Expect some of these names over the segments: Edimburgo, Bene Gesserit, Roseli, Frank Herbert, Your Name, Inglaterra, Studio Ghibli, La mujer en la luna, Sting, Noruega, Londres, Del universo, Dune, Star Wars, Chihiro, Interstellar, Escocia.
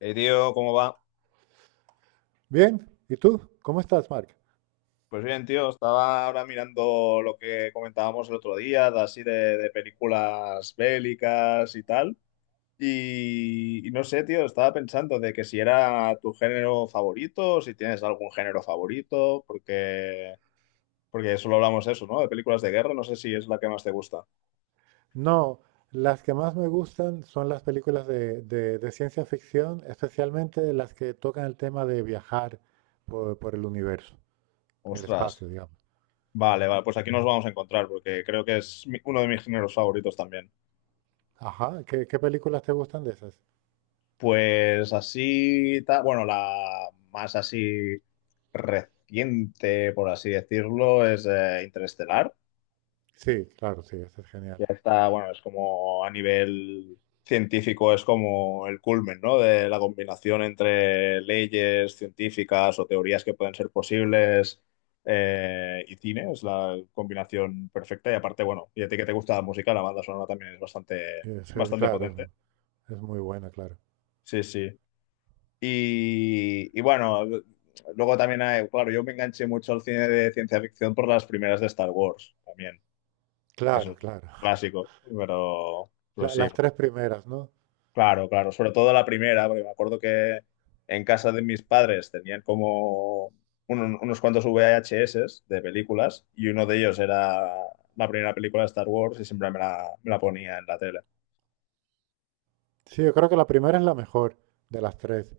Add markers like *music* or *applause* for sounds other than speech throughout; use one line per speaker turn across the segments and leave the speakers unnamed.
Tío, ¿cómo va?
Bien, ¿y tú? ¿Cómo estás, Mark?
Pues bien, tío, estaba ahora mirando lo que comentábamos el otro día, de así de películas bélicas y tal. Y no sé, tío, estaba pensando de que si era tu género favorito, o si tienes algún género favorito, porque solo hablamos eso, ¿no? De películas de guerra, no sé si es la que más te gusta.
No, las que más me gustan son las películas de ciencia ficción, especialmente las que tocan el tema de viajar por el universo, del
Ostras.
espacio, digamos.
Vale, vale, pues aquí nos vamos a encontrar, porque creo que es uno de mis géneros favoritos también.
Ajá, ¿qué películas te gustan de esas?
Pues así, bueno, la más así reciente, por así decirlo, es Interestelar.
Sí, claro, sí, esa es genial.
Ya está, bueno, es como a nivel científico, es como el culmen, ¿no? De la combinación entre leyes científicas o teorías que pueden ser posibles y cine, es la combinación perfecta. Y aparte, bueno, y a ti que te gusta la música, la banda sonora también es bastante, bastante potente.
Claro, es muy buena, claro.
Sí, sí. Y bueno, luego también hay, claro, yo me enganché mucho al cine de ciencia ficción por las primeras de Star Wars también. Eso
Claro,
es un
claro. *laughs*
clásico, pero sí,
Las tres primeras, ¿no?
claro, claro. Sobre todo la primera, porque me acuerdo que en casa de mis padres tenían como unos cuantos VHS de películas y uno de ellos era la primera película de Star Wars y siempre me la ponía en la tele.
Sí, yo creo que la primera es la mejor de las tres.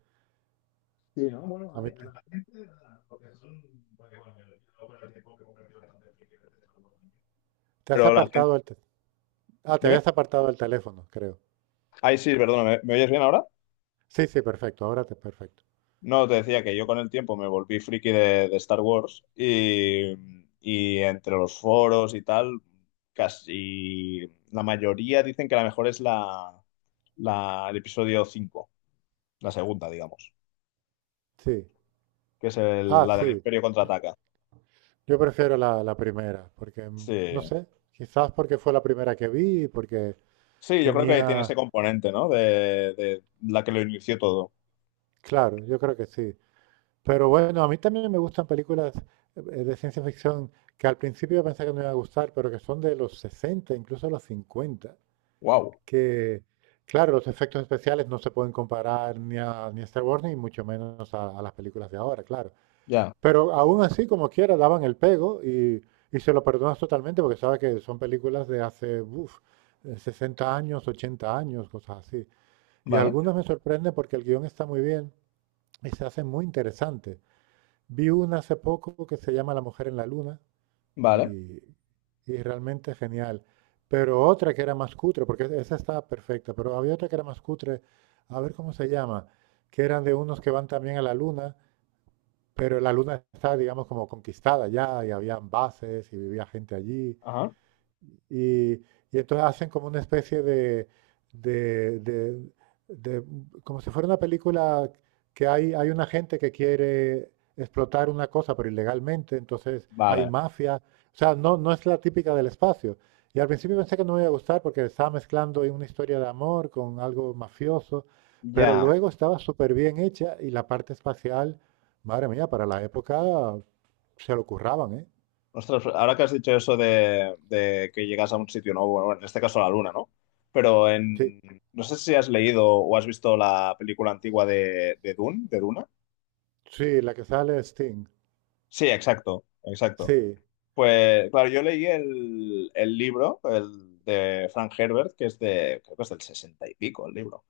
Sí, ¿no? Bueno, a
A
a
mí te,
la gente, porque bueno, yo con el tiempo que he convertido bastante en friki de este.
te has
Pero la gente.
apartado el te- Ah, te
Dime.
habías apartado el teléfono, creo.
Ay, sí, perdona, ¿me oyes bien ahora?
Sí, sí, perfecto. Ahora te perfecto.
No, te decía que yo con el tiempo me volví friki de Star Wars y entre los foros y tal, casi la mayoría dicen que la mejor es el episodio cinco, la segunda, digamos,
Sí.
que es
Ah,
la del
sí.
Imperio contraataca.
Yo prefiero la primera, porque, no
Sí.
sé, quizás porque fue la primera que vi, porque
Sí, yo creo que tiene
tenía...
ese componente, ¿no? De la que lo inició todo.
Claro, yo creo que sí. Pero bueno, a mí también me gustan películas de ciencia ficción que al principio yo pensé que no me iba a gustar, pero que son de los 60, incluso los 50. Que, claro, los efectos especiales no se pueden comparar ni a Star Wars, ni mucho menos a las películas de ahora, claro. Pero aún así, como quiera, daban el pego y se lo perdonas totalmente porque sabes que son películas de hace uf, 60 años, 80 años, cosas así. Y algunas me sorprenden porque el guión está muy bien y se hace muy interesante. Vi una hace poco que se llama La mujer en la luna
Vale,
y, y realmente genial. Pero otra que era más cutre, porque esa estaba perfecta, pero había otra que era más cutre, a ver cómo se llama, que eran de unos que van también a la luna, pero la luna está, digamos, como conquistada ya y habían bases y vivía gente allí.
ajá,
Y entonces hacen como una especie de, de- de como si fuera una película que hay una gente que quiere explotar una cosa, pero ilegalmente, entonces hay
vale,
mafia. O sea, no, no es la típica del espacio. Y al principio pensé que no me iba a gustar porque estaba mezclando ahí una historia de amor con algo mafioso, pero
ya.
luego estaba súper bien hecha y la parte espacial, madre mía, para la época se lo curraban, ¿eh?
Ostras, ahora que has dicho eso de que llegas a un sitio nuevo, bueno, en este caso la luna, ¿no? Pero
Sí,
en. No sé si has leído o has visto la película antigua de Dune, de Duna.
sí, la que sale es Sting.
Sí, exacto, exacto.
Sí,
Pues, claro, yo leí el libro, el de Frank Herbert, que es de, creo que es del sesenta y pico el libro.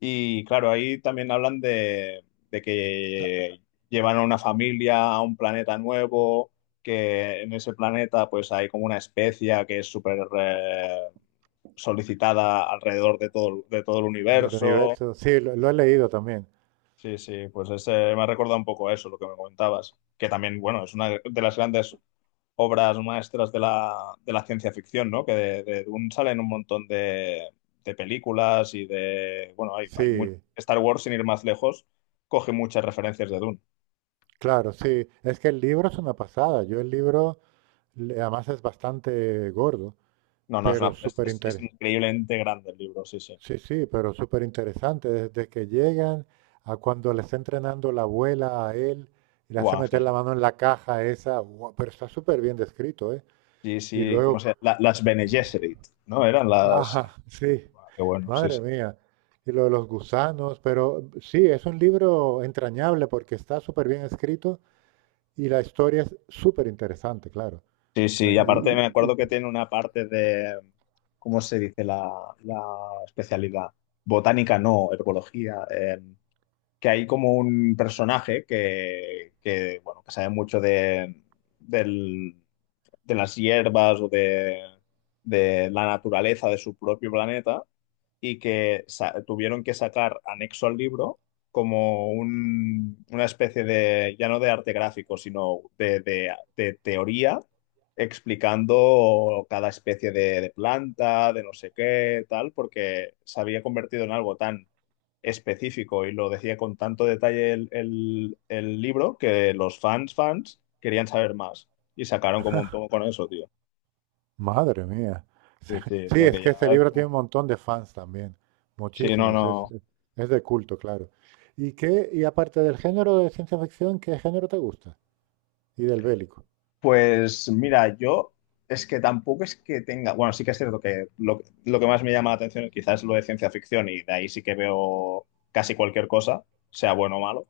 Y claro, ahí también hablan de que llevan a una familia a un planeta nuevo, que en ese planeta pues hay como una especia que es súper solicitada alrededor de todo el
del
universo.
universo, sí, lo he leído también.
Sí, sí, pues ese, me ha recordado un poco eso, lo que me comentabas, que también, bueno, es una de las grandes obras maestras de la ciencia ficción, ¿no? Que de Dune salen un montón de películas y de. Bueno, hay
Sí,
Star Wars, sin ir más lejos, coge muchas referencias de Dune.
claro, sí. Es que el libro es una pasada. Yo el libro, además es bastante gordo,
No, no, es,
pero
una-
súper
es
interesante.
increíblemente grande el libro, sí, sí.
Sí, sí, pero súper interesante. Desde que llegan a cuando le está entrenando la abuela a él y le hace
Guau,
meter
sí.
la mano en la caja esa, guau, pero está súper bien descrito, ¿eh?
Sí,
Y
sí, ¿cómo se
luego,
llama? Las Bene Gesserit, ¿no? Eran
ajá,
las.
*laughs* sí,
Ah, qué bueno, sí,
madre
sí.
mía. Y lo de los gusanos, pero sí, es un libro entrañable porque está súper bien escrito y la historia es súper interesante, claro.
Sí, sí, y
Entonces, y-
aparte me
y- y-
acuerdo que tiene una parte de. ¿Cómo se dice la especialidad? Botánica no, herbología. Que hay como un personaje que, bueno, que sabe mucho del- de las hierbas o de la naturaleza de su propio planeta y que tuvieron que sacar anexo al libro como una especie de, ya no de arte gráfico, sino de teoría explicando cada especie de planta, de no sé qué, tal, porque se había convertido en algo tan específico y lo decía con tanto detalle el libro que los fans querían saber más y sacaron como un tomo con eso, tío.
Madre mía.
Sí,
*laughs*
sí, o
Sí,
sea
es
que
que
ya
este
es
libro tiene un
como.
montón de fans también,
Sí, no,
muchísimos,
no.
es de culto, claro. ¿Y qué, y aparte del género de ciencia ficción, qué género te gusta? Y del bélico.
Pues mira, yo es que tampoco es que tenga, bueno, sí que es cierto que lo que más me llama la atención quizás es lo de ciencia ficción y de ahí sí que veo casi cualquier cosa, sea bueno o malo.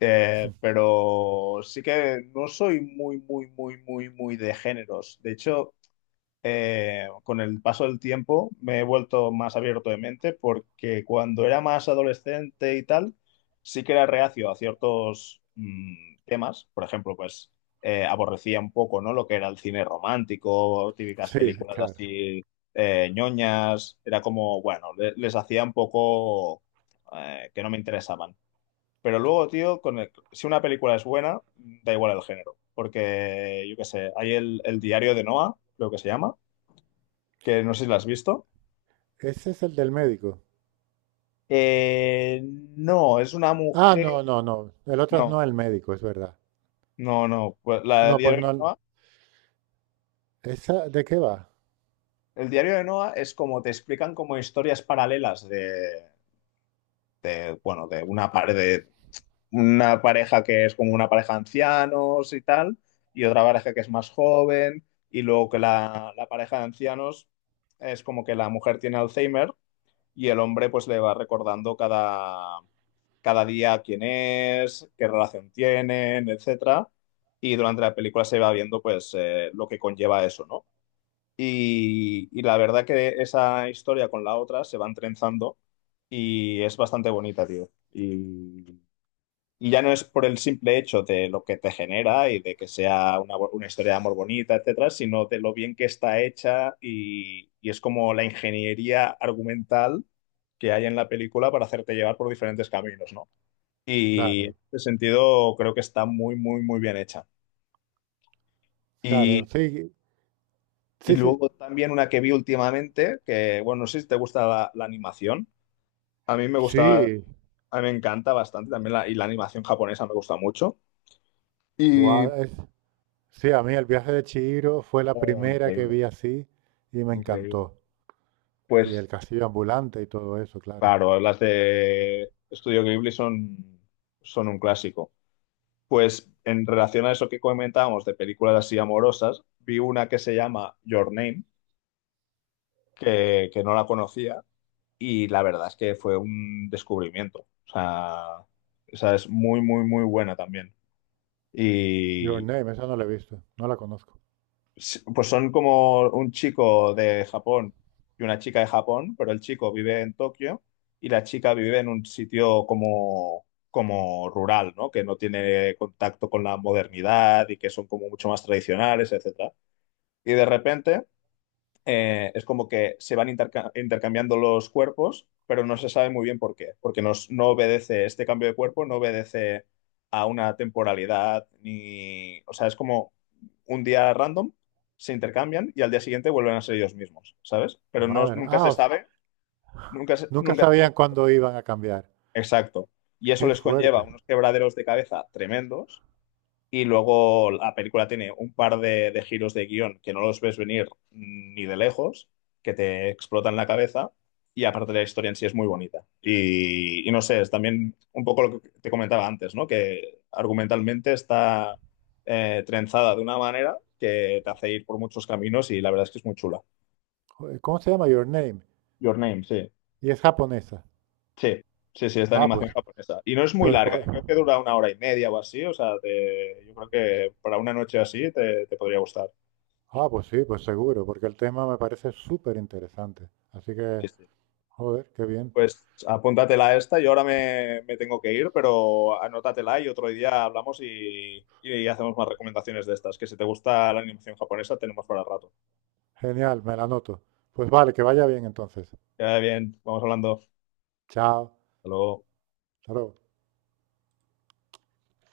Pero sí que no soy muy, muy, muy, muy, muy de géneros. De hecho, con el paso del tiempo me he vuelto más abierto de mente porque cuando era más adolescente y tal, sí que era reacio a ciertos temas. Por ejemplo, pues aborrecía un poco, ¿no? Lo que era el cine romántico, típicas
Sí,
películas
claro.
así ñoñas. Era como, bueno, les hacía un poco que no me interesaban. Pero luego, tío, con si una película es buena, da igual el género. Porque, yo qué sé, hay el diario de Noah, creo que se llama, que no sé si la has visto.
Ese es el del médico.
No, es una
Ah,
mujer.
no, no, no. El otro es
No,
no el médico, es verdad.
no, no. Pues la de
No, pues
Diario
no.
de Noa.
¿Esa de qué va?
El Diario de Noa es como te explican como historias paralelas de, bueno, de una pareja que es como una pareja de ancianos y tal, y otra pareja que es más joven, y luego que la pareja de ancianos es como que la mujer tiene Alzheimer y el hombre pues le va recordando cada día quién es, qué relación tienen, etcétera. Y durante la película se va viendo pues lo que conlleva eso, ¿no? Y la verdad que esa historia con la otra se van trenzando y es bastante bonita, tío. Y ya no es por el simple hecho de lo que te genera y de que sea una historia de amor bonita, etcétera, sino de lo bien que está hecha y es como la ingeniería argumental que hay en la película para hacerte llevar por diferentes caminos, ¿no? Y
Claro,
en ese sentido creo que está muy, muy, muy bien hecha.
claro.
Y,
Sí,
y
sí, sí.
luego también una que vi últimamente, que bueno, no sé si te gusta la animación. A mí me gusta,
Sí.
a mí me encanta bastante también y la animación japonesa me gusta mucho. Y.
Guau, es, sí, a mí el viaje de Chihiro fue la
Oh,
primera que
increíble,
vi así y me
increíble.
encantó. Y el
Pues
castillo ambulante y todo eso, claro.
claro, las de Estudio Ghibli son un clásico. Pues en relación a eso que comentábamos de películas así amorosas, vi una que se llama Your Name, que no la conocía y la verdad es que fue un descubrimiento. O sea, esa es muy, muy, muy buena también.
Your
Y
Name, esa no la he visto, no la conozco.
pues son como un chico de Japón y una chica de Japón, pero el chico vive en Tokio y la chica vive en un sitio como rural, ¿no? Que no tiene contacto con la modernidad y que son como mucho más tradicionales, etcétera. Y de repente es como que se van intercambiando los cuerpos, pero no se sabe muy bien por qué, porque no obedece este cambio de cuerpo, no obedece a una temporalidad, ni, o sea, es como un día random, se intercambian y al día siguiente vuelven a ser ellos mismos, ¿sabes? Pero no,
Madre,
nunca
ah,
se
o sea,
sabe,
nunca
nunca se sabe.
sabían cuándo iban a cambiar.
Exacto. Y eso
Qué
les conlleva
fuerte.
unos quebraderos de cabeza tremendos y luego la película tiene un par de giros de guión que no los ves venir ni de lejos, que te explotan la cabeza. Y aparte la historia en sí es muy bonita. Y no sé, es también un poco lo que te comentaba antes, ¿no? Que argumentalmente está trenzada de una manera que te hace ir por muchos caminos y la verdad es que es muy chula.
Joder, ¿cómo se llama Your Name?
Your Name, sí.
Y es japonesa.
Sí, sí, sí, es de
Ah,
animación
pues,
japonesa. Y no es muy
pues, voy-
larga, ¿eh? Creo que dura una hora y media o así. O sea, yo creo que para una noche así te podría gustar.
ah, pues sí, pues seguro, porque el tema me parece súper interesante. Así que,
Sí, sí.
joder, qué bien.
Pues apúntatela esta, yo ahora me tengo que ir, pero anótatela y otro día hablamos y hacemos más recomendaciones de estas, que si te gusta la animación japonesa tenemos para rato.
Genial, me la anoto. Pues vale, que vaya bien entonces.
Ya bien, vamos hablando.
Chao.
Hasta luego.
Hasta luego.